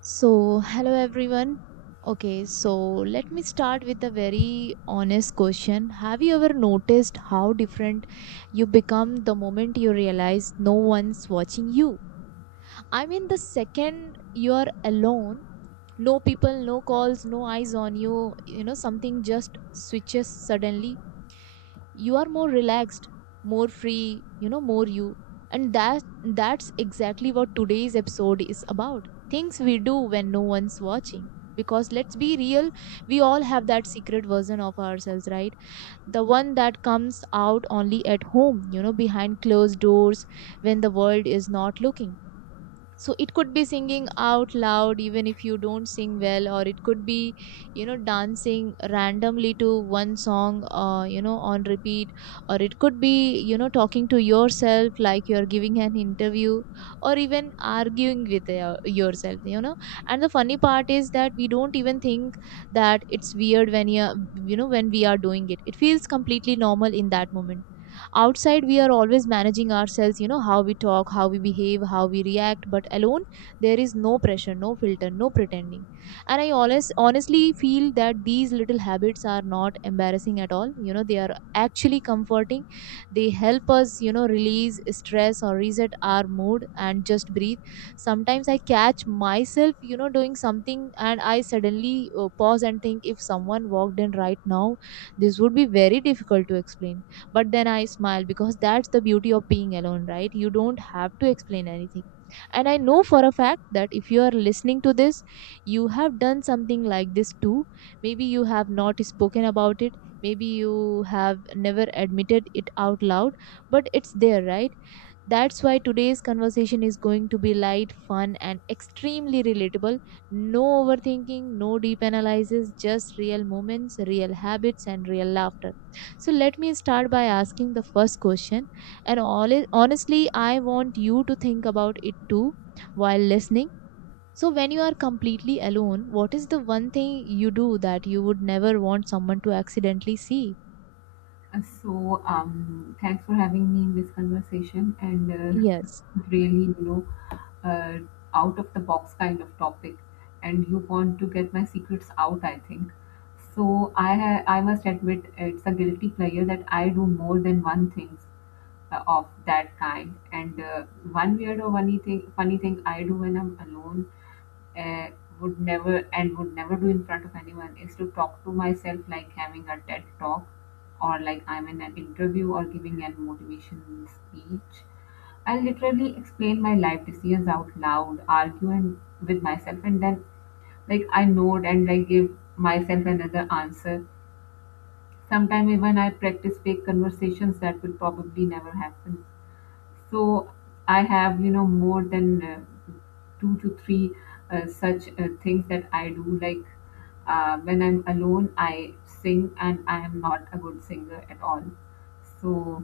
So, hello everyone. Okay, so let me start with a very honest question. Have you ever noticed how different you become the moment you realize no one's watching you? I mean, the second you're alone, no people, no calls, no eyes on you, something just switches. Suddenly you are more relaxed, more free, more you. And that's exactly what today's episode is about: things we do when no one's watching. Because let's be real, we all have that secret version of ourselves, right? The one that comes out only at home, behind closed doors, when the world is not looking. So it could be singing out loud even if you don't sing well, or it could be, dancing randomly to one song, on repeat. Or it could be, talking to yourself like you're giving an interview, or even arguing with yourself. And the funny part is that we don't even think that it's weird when you know when we are doing it. It feels completely normal in that moment. Outside, we are always managing ourselves, how we talk, how we behave, how we react, but alone there is no pressure, no filter, no pretending. And I always honestly feel that these little habits are not embarrassing at all. They are actually comforting. They help us, release stress or reset our mood and just breathe. Sometimes I catch myself, doing something, and I suddenly pause and think: if someone walked in right now, this would be very difficult to explain. But then I smile because that's the beauty of being alone, right? You don't have to explain anything. And I know for a fact that if you are listening to this, you have done something like this too. Maybe you have not spoken about it. Maybe you have never admitted it out loud, but it's there, right? That's why today's conversation is going to be light, fun, and extremely relatable. No overthinking, no deep analysis, just real moments, real habits, and real laughter. So, let me start by asking the first question. And all, honestly, I want you to think about it too while listening. So, when you are completely alone, what is the one thing you do that you would never want someone to accidentally see? Thanks for having me in this conversation and Yes. really, uh, out of the box kind of topic. And you want to get my secrets out, I think. So, I must admit it's a guilty pleasure that I do more than one thing of that kind. And One weird or funny thing I do when I'm alone uh, would never do in front of anyone is to talk to myself like having a TED talk or like I'm in an interview or giving an motivation speech. I literally explain my life decisions out loud, argue and with myself, and then like I nod and like give myself another answer. Sometimes even I practice fake conversations that will probably never happen. So I have, you know, more than two to three such things that I do. Like when I'm alone, I sing, and I am not a good singer at all. So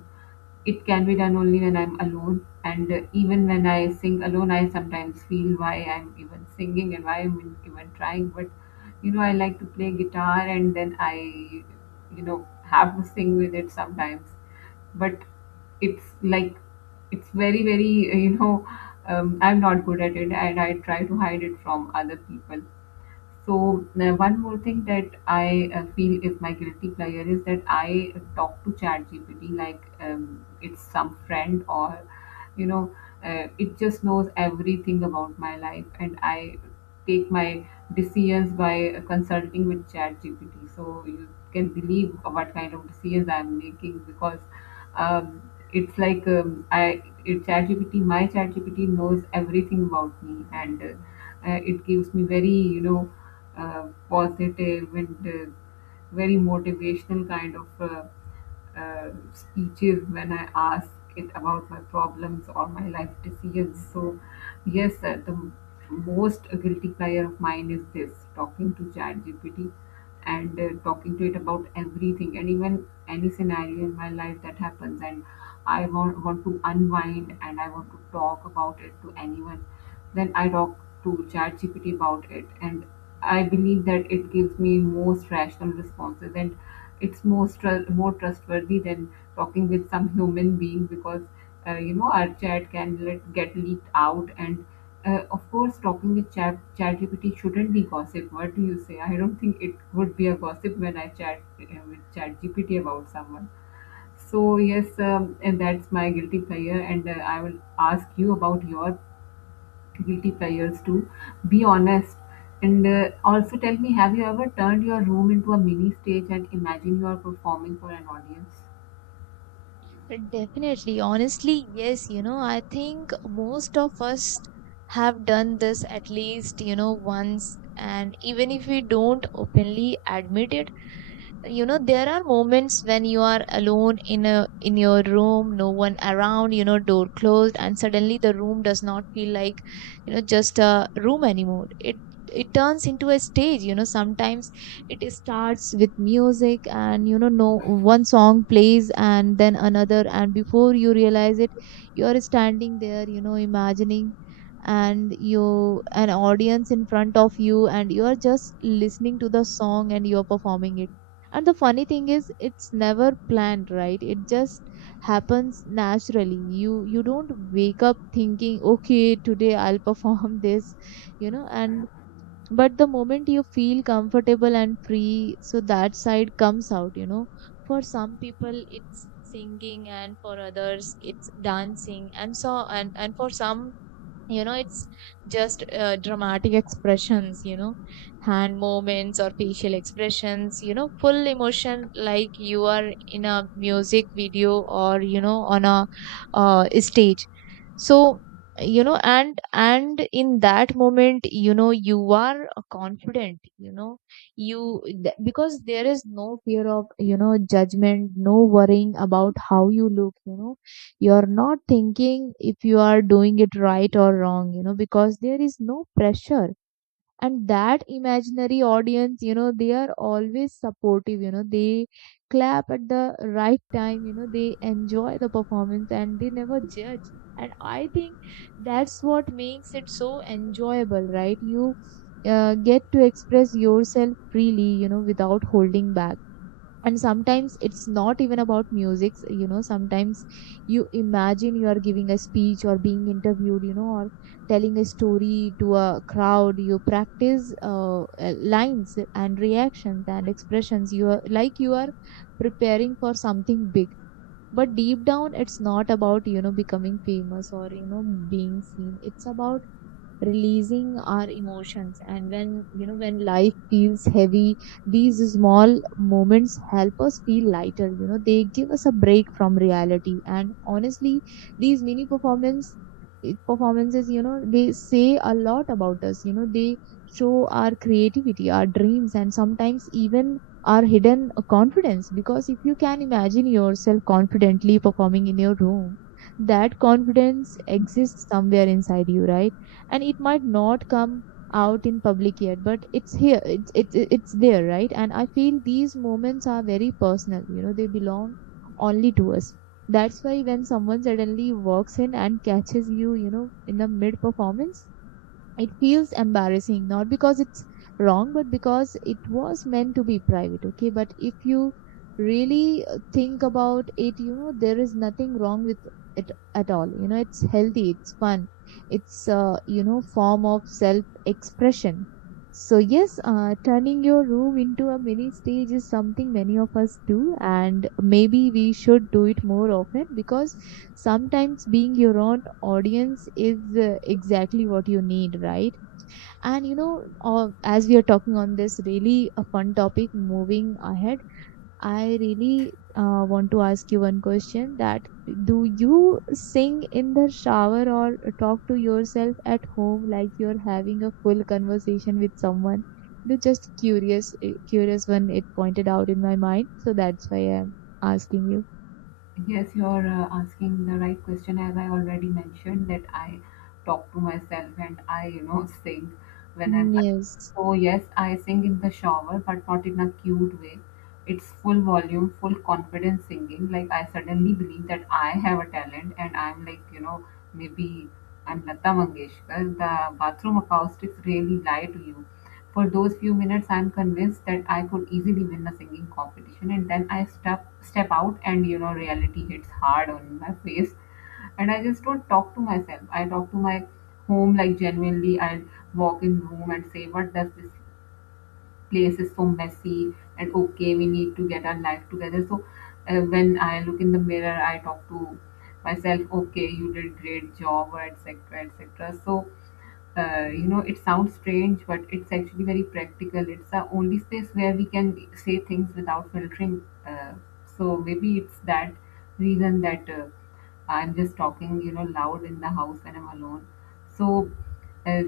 it can be done only when I'm alone. And Even when I sing alone, I sometimes feel why I'm even singing and why I'm even trying. But you know, I like to play guitar, and then I, you know, have to sing with it sometimes but it's like it's very you know I'm not good at it and I try to hide it from other people. So one more thing that I feel is my guilty pleasure is that I talk to ChatGPT like it's some friend or you know it just knows everything about my life and I take my decisions by consulting with ChatGPT. So you can believe what kind of decisions I'm making because um, it's like I it ChatGPT my ChatGPT knows everything about me and it gives me very positive and very motivational kind of speeches when I ask it about my problems or my life decisions. So, yes, the most guilty pleasure of mine is this talking to ChatGPT and talking to it about everything and even any scenario in my life that happens and want to unwind and I want to talk about it to anyone, then I talk to ChatGPT about it. And I believe that it gives me most rational responses and it's more trustworthy than talking with some human being because you know our chat can get leaked out and of course talking with ChatGPT shouldn't be gossip. What do you say? I don't think it would be a gossip when I chat with ChatGPT about someone. So yes, and that's my guilty pleasure, and I will ask you about your guilty pleasures too. Be honest, and also tell me: have you ever turned your room into a mini stage and imagine you are performing for an audience? Definitely. Honestly, yes, I think most of us have done this at least, once. And even if we don't openly admit it, there are moments when you are alone in your room, no one around, door closed, and suddenly the room does not feel like, just a room anymore. It turns into a stage. Sometimes it starts with music, and no one song plays and then another, and before you realize it you are standing there, imagining and you an audience in front of you, and you are just listening to the song and you are performing it. And the funny thing is, it's never planned, right? It just happens naturally. You don't wake up thinking, okay, today I'll perform this. And but the moment you feel comfortable and free, so that side comes out. For some people it's singing, and for others it's dancing, and so and for some, it's just dramatic expressions. Hand movements or facial expressions, full emotion, like you are in a music video or, on a stage. So, and in that moment, you are confident. Because there is no fear of, judgment, no worrying about how you look. You're not thinking if you are doing it right or wrong, because there is no pressure. And that imaginary audience, they are always supportive. They clap at the right time. They enjoy the performance and they never judge. And I think that's what makes it so enjoyable, right? You get to express yourself freely, without holding back. And sometimes it's not even about music. Sometimes you imagine you are giving a speech or being interviewed, or telling a story to a crowd. You practice lines and reactions and expressions. You are like you are preparing for something big. But deep down, it's not about, becoming famous or, being seen. It's about releasing our emotions. And when you know when life feels heavy, these small moments help us feel lighter. They give us a break from reality, and honestly, these mini performances, they say a lot about us. They show our creativity, our dreams, and sometimes even our hidden confidence. Because if you can imagine yourself confidently performing in your room, that confidence exists somewhere inside you, right? And it might not come out in public yet, but it's here, it's there, right? And I feel these moments are very personal. They belong only to us. That's why when someone suddenly walks in and catches you, you know in the mid performance, it feels embarrassing, not because it's wrong, but because it was meant to be private. Okay, but if you really think about it, there is nothing wrong with it at all. It's healthy, it's fun, it's form of self expression. So yes, turning your room into a mini stage is something many of us do, and maybe we should do it more often, because sometimes being your own audience is exactly what you need, right? And, as we are talking on this really a fun topic, moving ahead, I really want to ask you one question: that do you sing in the shower or talk to yourself at home like you're having a full conversation with someone? You just curious when it pointed out in my mind, so that's why I'm asking you. Yes, you're asking the right question. As I already mentioned, that I talk to myself and I, you know, sing when I'm. Yes. So yes, I sing in the shower, but not in a cute way. It's full volume, full confidence singing. Like I suddenly believe that I have a talent, and I'm like, you know, maybe I'm Lata Mangeshkar. The bathroom acoustics really lie to you. For those few minutes, I'm convinced that I could easily win a singing competition, and then I step out, and you know, reality hits hard on my face, and I just don't talk to myself. I talk to my home like genuinely. I walk in room and say, "What does this place is so messy and okay we need to get our life together." So when I look in the mirror I talk to myself, okay, you did great job or etc etc. So you know it sounds strange but it's actually very practical. It's the only space where we can say things without filtering, so maybe it's that reason that I'm just talking, you know, loud in the house when I'm alone. So uh,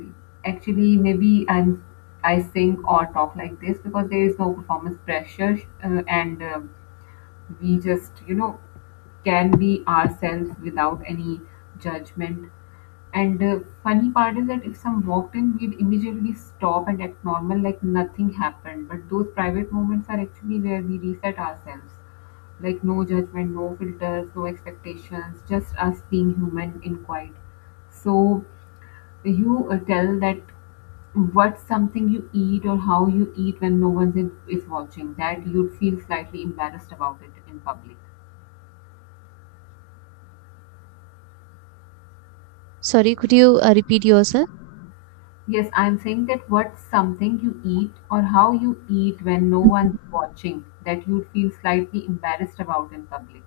actually, maybe I'm I sing or talk like this because there is no performance pressure and we just you know can be ourselves without any judgment. And funny part is that if some walked in we'd immediately stop and act normal like nothing happened, but those private moments are actually where we reset ourselves, like no judgment, no filters, no expectations, just us being human in quiet. So you tell that what's something you eat or how you eat when no one is watching that you'd feel slightly embarrassed about it in public? Sorry, could you repeat yourself? Yes, I'm saying that what's something you eat or how you eat when no one's watching that you'd feel slightly embarrassed about in public?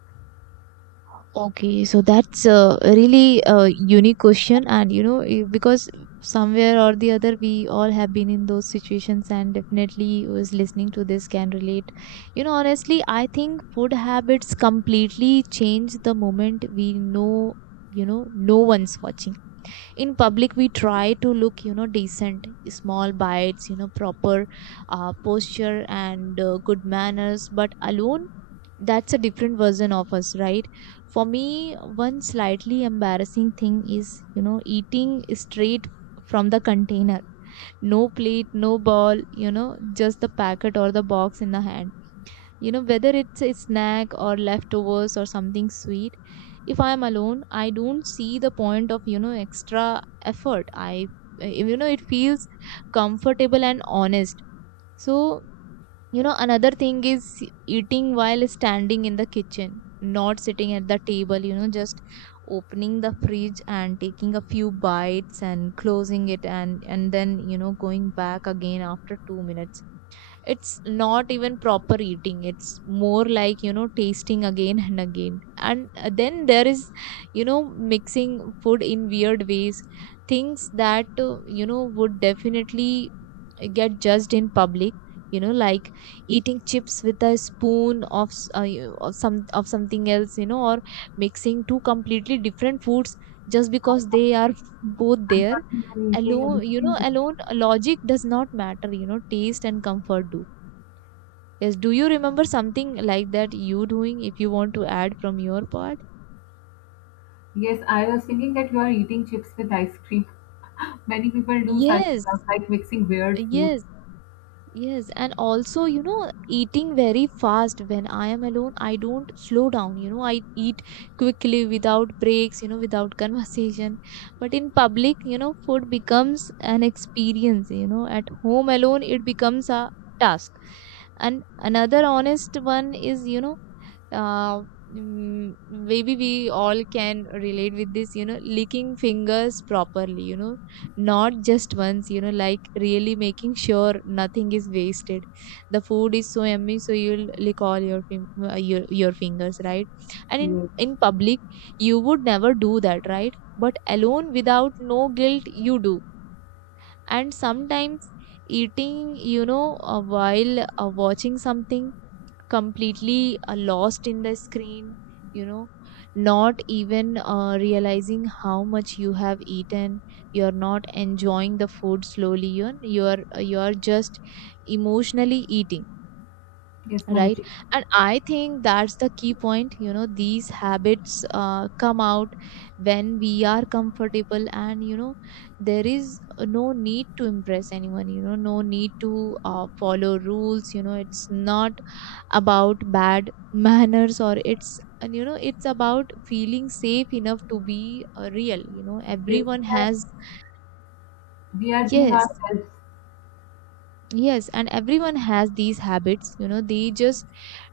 Okay, so that's a really a unique question, and, because somewhere or the other, we all have been in those situations, and definitely who is listening to this can relate. Honestly, I think food habits completely change the moment we know, no one's watching. In public, we try to look, decent, small bites, proper posture and good manners, but alone that's a different version of us, right? For me, one slightly embarrassing thing is, eating straight from the container, no plate, no ball, just the packet or the box in the hand, whether it's a snack or leftovers or something sweet. If I am alone, I don't see the point of, extra effort. I you know It feels comfortable and honest. So, another thing is eating while standing in the kitchen, not sitting at the table, just opening the fridge and taking a few bites and closing it, and then, going back again after 2 minutes. It's not even proper eating. It's more like, tasting again and again. And then there is, mixing food in weird ways. Things that, would definitely get judged in public, like eating chips with a spoon of s- you- of some of something else, or mixing two completely different foods just i because thought, they are both I there. thought you were eating ice Alone, cream with chips. alone logic does not matter. Taste and comfort do. Yes, do you remember something like that you doing? If you want to add from your part. Yes, I was thinking that you are eating chips with ice cream. Many people do such Yes, stuff like mixing weird foods. yes. Yes, and also, eating very fast when I am alone, I don't slow down. I eat quickly without breaks, without conversation. But in public, food becomes an experience. At home alone, it becomes a task. And another honest one is, uh, maybe we all can relate with this, licking fingers properly, not just once, like really making sure nothing is wasted. The food is so yummy, so you'll lick all your your fingers, right? And in Yes. in public you would never do that, right? But alone, without no guilt, you do. And sometimes eating, while watching something, completely lost in the screen, you know, not even realizing how much you have eaten. You're not enjoying the food slowly. You're just emotionally eating, Yes, right? manchi. And I think that's the key point. You know, these habits come out when we are comfortable, and you know there is no need to impress anyone, you know, no need to follow rules. You know, it's not about bad manners or it's and you know it's about feeling safe enough to be real. You know, Yes. everyone has We are being yes. ourselves. Yes, and everyone has these habits, you know, they just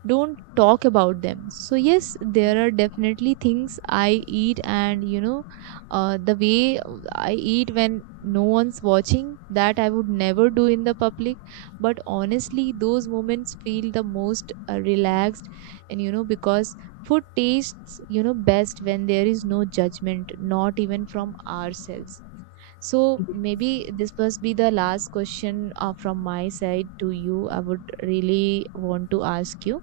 don't talk about them. So, yes, there are definitely things I eat, and you know, the way I eat when no one's watching, that I would never do in the public. But honestly, those moments feel the most relaxed, and you know, because food tastes, you know, best when there is no judgment, not even from ourselves. So Yes. maybe this must be the last question from my side to you. I would really want to ask you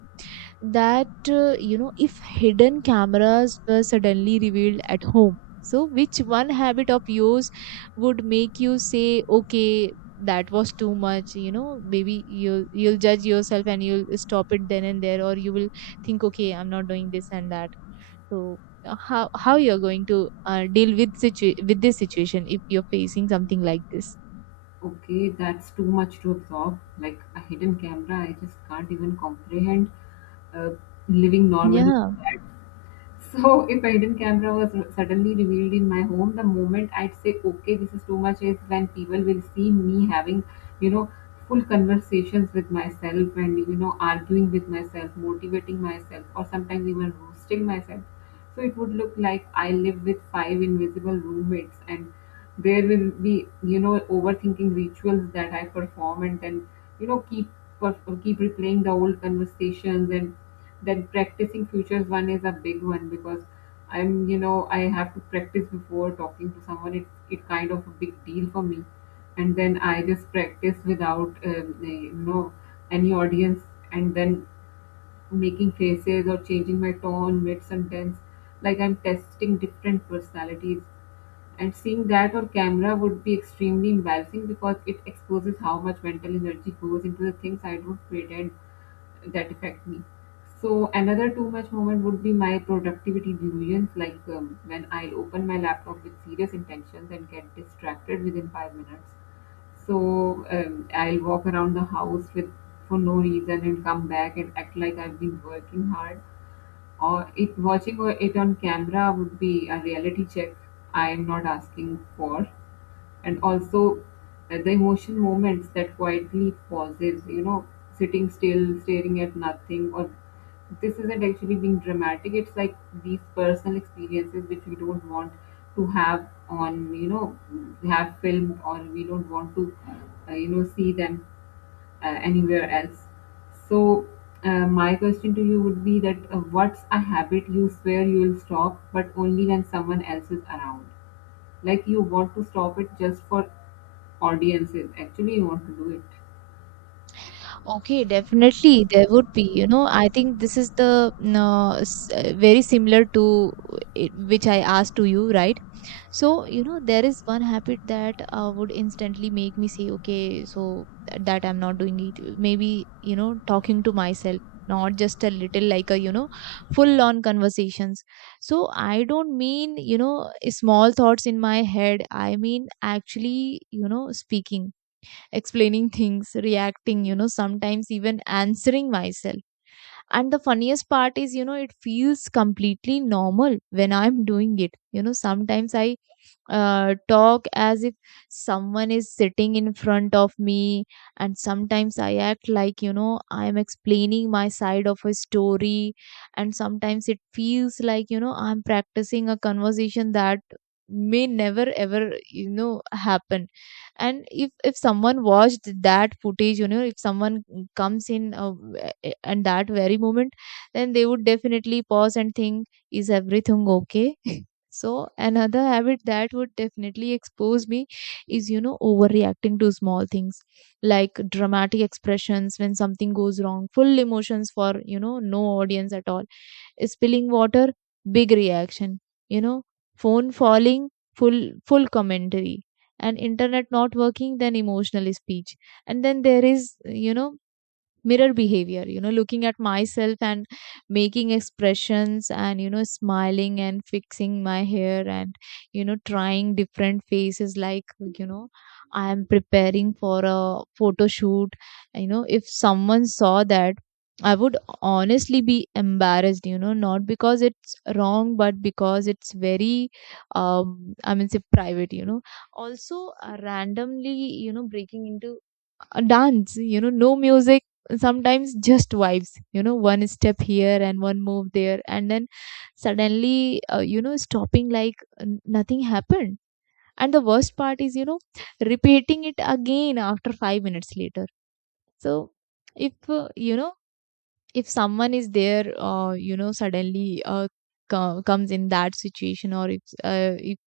that you know if hidden cameras were suddenly revealed at home, so which one habit of yours would make you say, okay, that was too much? You know, maybe you'll judge yourself and you'll stop it then and there, or you will think, okay, I'm not doing this and that. So how you're going to deal with with this situation if you're facing something like this? Okay, that's too much to absorb. Like a hidden camera, I just can't even comprehend uh, living normally. Yeah. So if a hidden camera was suddenly revealed in my home, the moment I'd say, okay, this is too much, is when people will see me having, you know, full conversations with myself and, you know, arguing with myself, motivating myself, or sometimes even roasting myself. So it would look like I live with five invisible roommates and there will be, you know, overthinking rituals that I perform and then you know keep or keep replaying the old conversations and then practicing futures one is a big one because I'm you know I have to practice before talking to someone. It's it kind of a big deal for me, and then I just practice without you know any audience. And then making faces or changing my tone mid sentence, like I'm testing different personalities. And seeing that on camera would be extremely embarrassing because it exposes how much mental energy goes into the things I don't pretend that affect me. So another too much moment would be my productivity delusions, like when I open my laptop with serious intentions and get distracted within 5 minutes. So I'll walk around the house with for no reason and come back and act like I've been working hard, or it watching it on camera would be a reality check I am not asking for, and also the emotion moments that quietly pauses. You know, sitting still, staring at nothing, or this isn't actually being dramatic. It's like these personal experiences which we don't want to have on you know have filmed or we don't want to you know see them anywhere else. So, my question to you would be that what's a habit you swear you will stop, but only when someone else is around? Like you want to stop it just for audiences. Actually, you want to do it. Okay, definitely there would be. You know, I think this is the no, very similar to it, which I asked to you, right? So, you know, there is one habit that would instantly make me say, okay, so that I'm not doing it. Maybe, you know, talking to myself, not just a little like a, you know, full on conversations. So I don't mean, you know, small thoughts in my head. I mean, actually, you know, speaking, explaining things, reacting, you know, sometimes even answering myself, and the funniest part is, you know, it feels completely normal when I'm doing it. You know, sometimes I talk as if someone is sitting in front of me, and sometimes I act like, you know, I'm explaining my side of a story, and sometimes it feels like, you know, I'm practicing a conversation that may never ever you know happen. And if someone watched that footage, you know, if someone comes in and that very moment, then they would definitely pause and think, is everything okay? So another habit that would definitely expose me is, you know, overreacting to small things, like dramatic expressions when something goes wrong, full emotions for, you know, no audience at all, spilling water, big reaction, you know, phone falling, full commentary, and internet not working, then emotional speech. And then there is, you know, mirror behavior, you know, looking at myself and making expressions, and you know smiling and fixing my hair, and you know trying different faces, like, you know, I am preparing for a photo shoot. You know, if someone saw that, I would honestly be embarrassed, you know, not because it's wrong but because it's very um, I mean, say private, you know. Also, randomly, you know, breaking into a dance, you know, no music, sometimes just vibes, you know, one step here and one move there, and then suddenly you know stopping like nothing happened. And the worst part is, you know, repeating it again after 5 minutes later. So if you know, if someone is there you know suddenly comes in that situation, or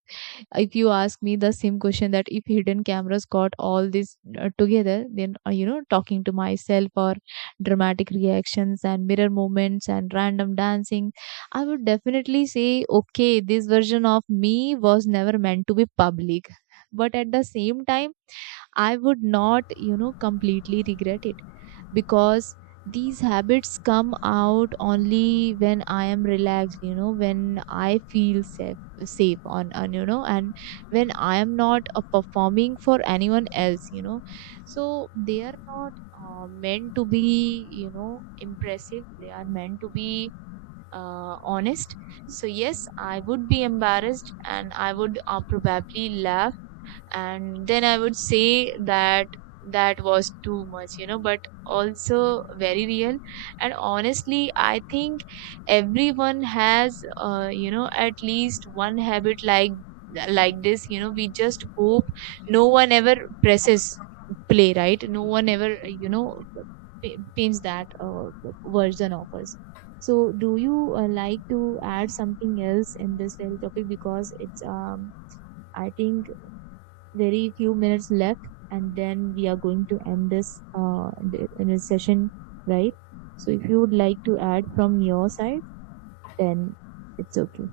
if you ask me the same question that if hidden cameras got all this together, then you know talking to myself or dramatic reactions and mirror moments and random dancing, I would definitely say, okay, this version of me was never meant to be public. But at the same time, I would not you know completely regret it, because these habits come out only when I am relaxed, you know, when I feel safe on, and you know, and when I am not performing for anyone else, you know. So they are not meant to be you know impressive. They are meant to be honest. So yes, I would be embarrassed, and I would probably laugh, and then I would say that that was too much, you know, but also very real. And honestly I think everyone has you know at least one habit like this. You know, we just hope no one ever presses play, right? No one ever you know pins that version of us. So do you like to add something else in this little topic, because it's um, I think very few minutes left, and then we are going to end this in a session, right? So if you would like to add from your side, then it's okay.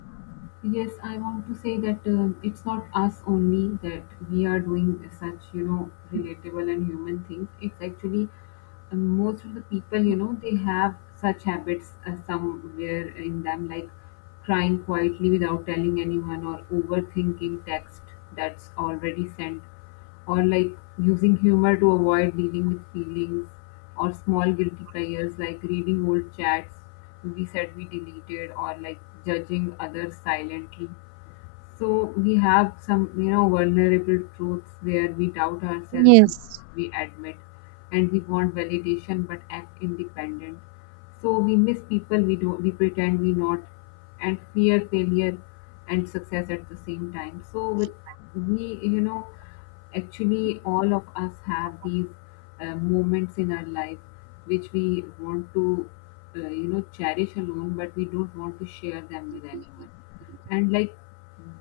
Yes, I want to say that it's not us only that we are doing such, you know, relatable and human things. It's actually most of the people, you know, they have such habits somewhere in them, like crying quietly without telling anyone or overthinking text that's already sent or like using humor to avoid dealing with feelings or small guilty pleasures like reading old chats we said we deleted or like judging others silently. So we have some, you know, vulnerable truths where we doubt ourselves, more Yes. than we admit, and we want validation but act independent. So we miss people we don't, we pretend we not, and fear failure and success at the same time. So with we, you know, actually all of us have these moments in our life which we want to, you know, cherish alone, but we don't want to share them with anyone. And like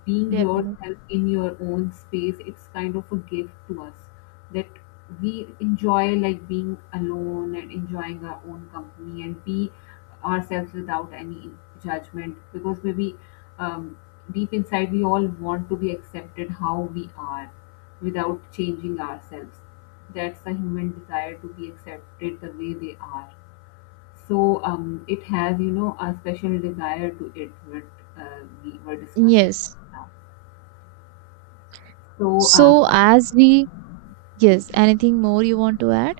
being Definitely. yourself in your own space, it's kind of a gift to us, that we enjoy like being alone and enjoying our own company and be ourselves without any judgment, because maybe um, deep inside we all want to be accepted how we are without changing ourselves. That's the human desire to be accepted the way they are. So it has, you know, a special desire to it, what we were discussing Yes. right now. So um, So as we yes, anything more you want to add?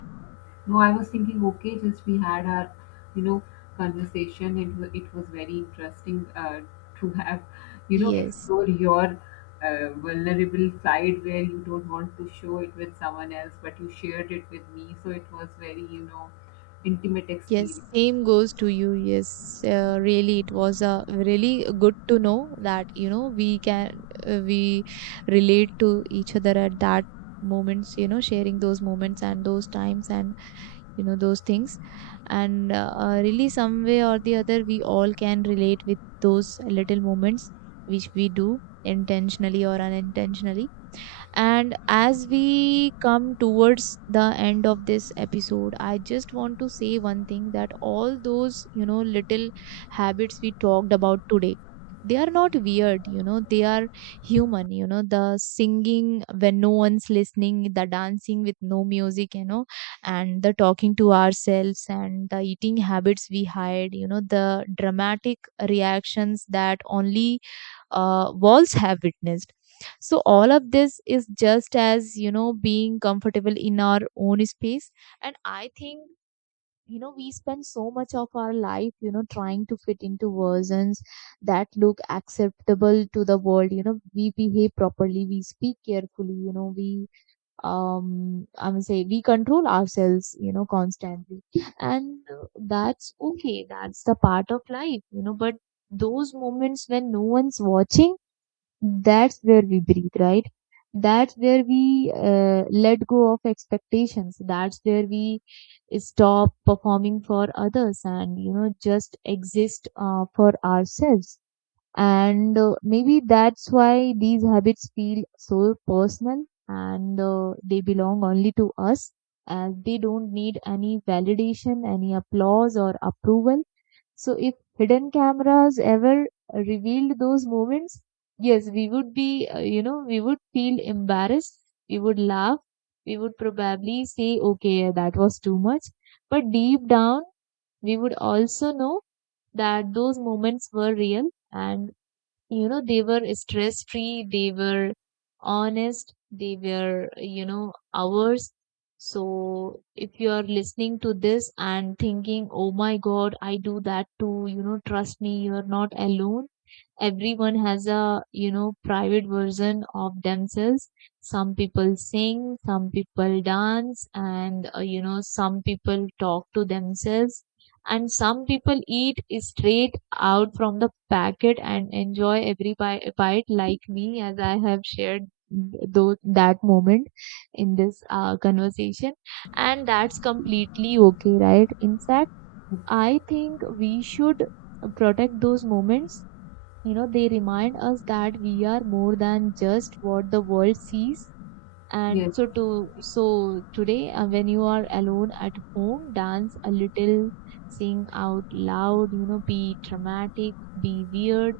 no, I was thinking, okay, just we had our, you know, conversation. It was very interesting to have, you know, Yes. explore your vulnerable side where you don't want to show it with someone else, but you shared it with me. So it was very, you know, intimate Yes, experience. same goes to you. Yes, really, it was really good to know that you know we can we relate to each other at that moments. You know, sharing those moments and those times and you know those things, and really some way or the other, we all can relate with those little moments which we do intentionally or unintentionally. And as we come towards the end of this episode, I just want to say one thing, that all those, you know, little habits we talked about today, they are not weird, you know, they are human, you know, the singing when no one's listening, the dancing with no music, you know, and the talking to ourselves and the eating habits we hide, you know, the dramatic reactions that only walls have witnessed. So all of this is just as you know being comfortable in our own space, and I think, you know, we spend so much of our life, you know, trying to fit into versions that look acceptable to the world. You know, we behave properly, we speak carefully, you know, we um, I would say we control ourselves, you know, constantly. And that's okay, that's the part of life, you know. But those moments when no one's watching, that's where we breathe, right? That's where we let go of expectations. That's where we stop performing for others and, you know, just exist for ourselves. And maybe that's why these habits feel so personal, and they belong only to us, as they don't need any validation, any applause or approval. So if hidden cameras ever revealed those moments, yes, we would be, you know, we would feel embarrassed. We would laugh. We would probably say, okay, yeah, that was too much. But deep down, we would also know that those moments were real, and you know they were stress free, they were honest, they were you know ours. So if you are listening to this and thinking, oh my god, I do that too, you know, trust me, you are not alone. Everyone has a you know private version of themselves. Some people sing, some people dance, and you know some people talk to themselves, and some people eat straight out from the packet and enjoy every bite like me, as I have shared those that moment in this conversation. And that's completely okay, right? In fact, I think we should protect those moments. You know, they remind us that we are more than just what the world sees. And Yes, so to so today, when you are alone at home, dance a little, sing out loud, you know, be dramatic, be weird,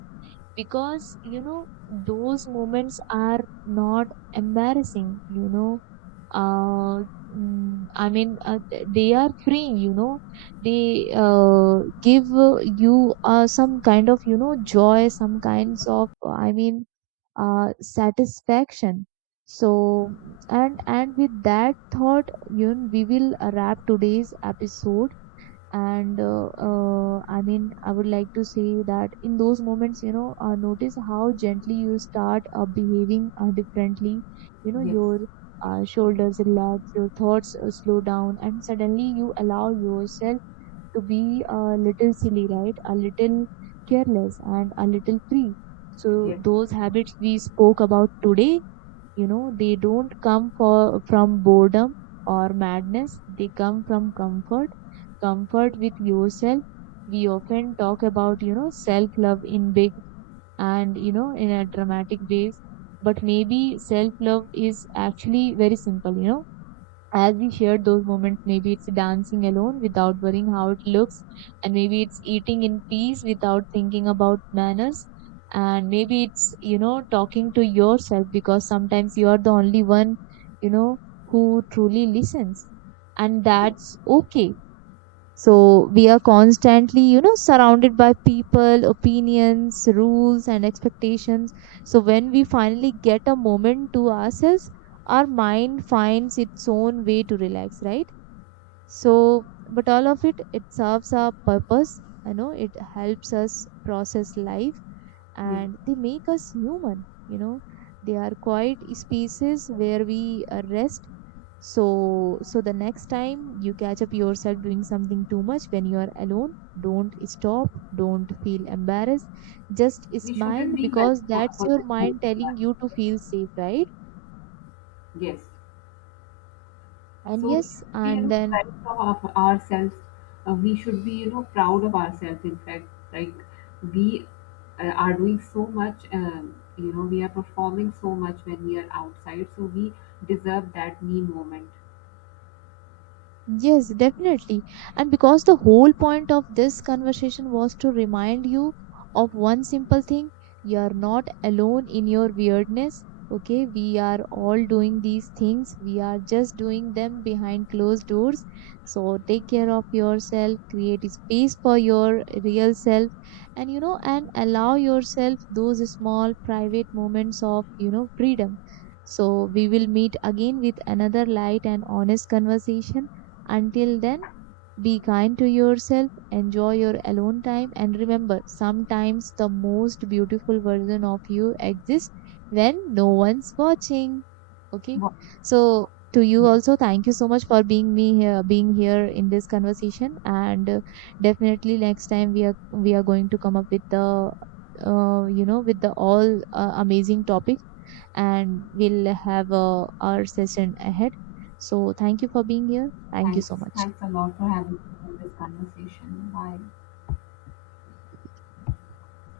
because you know those moments are not embarrassing. You know, uh, I mean, they are freeing. You know, they give you some kind of you know joy, some kinds of, I mean, satisfaction. so and with that thought, you know, we will wrap today's episode. And I mean I would like to say that in those moments, you know, notice how gently you start behaving differently. You know, yes, your shoulders relax, your thoughts slow down, and suddenly you allow yourself to be a little silly, right? A little careless and a little free. So yes, yes, those habits we spoke about today, you know, they don't come for from boredom or madness. They come from comfort, comfort with yourself. We often talk about, you know, self love in big and, you know, in a dramatic ways, but maybe self love is actually very simple, you know, as we shared those moments. Maybe it's dancing alone without worrying how it looks, and maybe it's eating in peace without thinking about manners, and maybe it's you know talking to yourself, because sometimes you are the only one you know who truly listens, and yes. that's okay. So we are constantly, you know, surrounded by people, opinions, rules, and expectations. So when we finally get a moment to ourselves, our mind finds its own way to relax, right? So, but all of it, it serves our purpose. You know, it helps us process life, Yes. and they make us human, you know. They are quiet spaces where we rest. So, so the next time you catch up yourself doing something too much when you are alone, don't stop, don't feel embarrassed, just We smile, shouldn't be bad because that's for your the whole mind life. telling you to feel safe, right? Yes. And So we yes, should be you and know then proud of our, ourselves. We should be you know proud of ourselves. In fact, like we are doing so much. You know we are performing so much when we are outside. So we deserve that me moment. yes, definitely. And because the whole point of this conversation was to remind you of one simple thing: you are not alone in your weirdness. Okay, we are all doing these things, we are just doing them behind closed doors. So take care of yourself, create a space for your real self, and you know, and allow yourself those small private moments of you know freedom. So we will meet again with another light and honest conversation. Until then, be kind to yourself, enjoy your alone time, and remember sometimes the most beautiful version of you exists when no one's watching. Okay, Well, so to you yeah. also, thank you so much for being me here, being here in this conversation, and definitely next time we are going to come up with the you know with the all amazing topics, and we'll have our session ahead. So thank you for being here. Thank you Thanks. so much. Thanks a lot for having me in this conversation. Bye.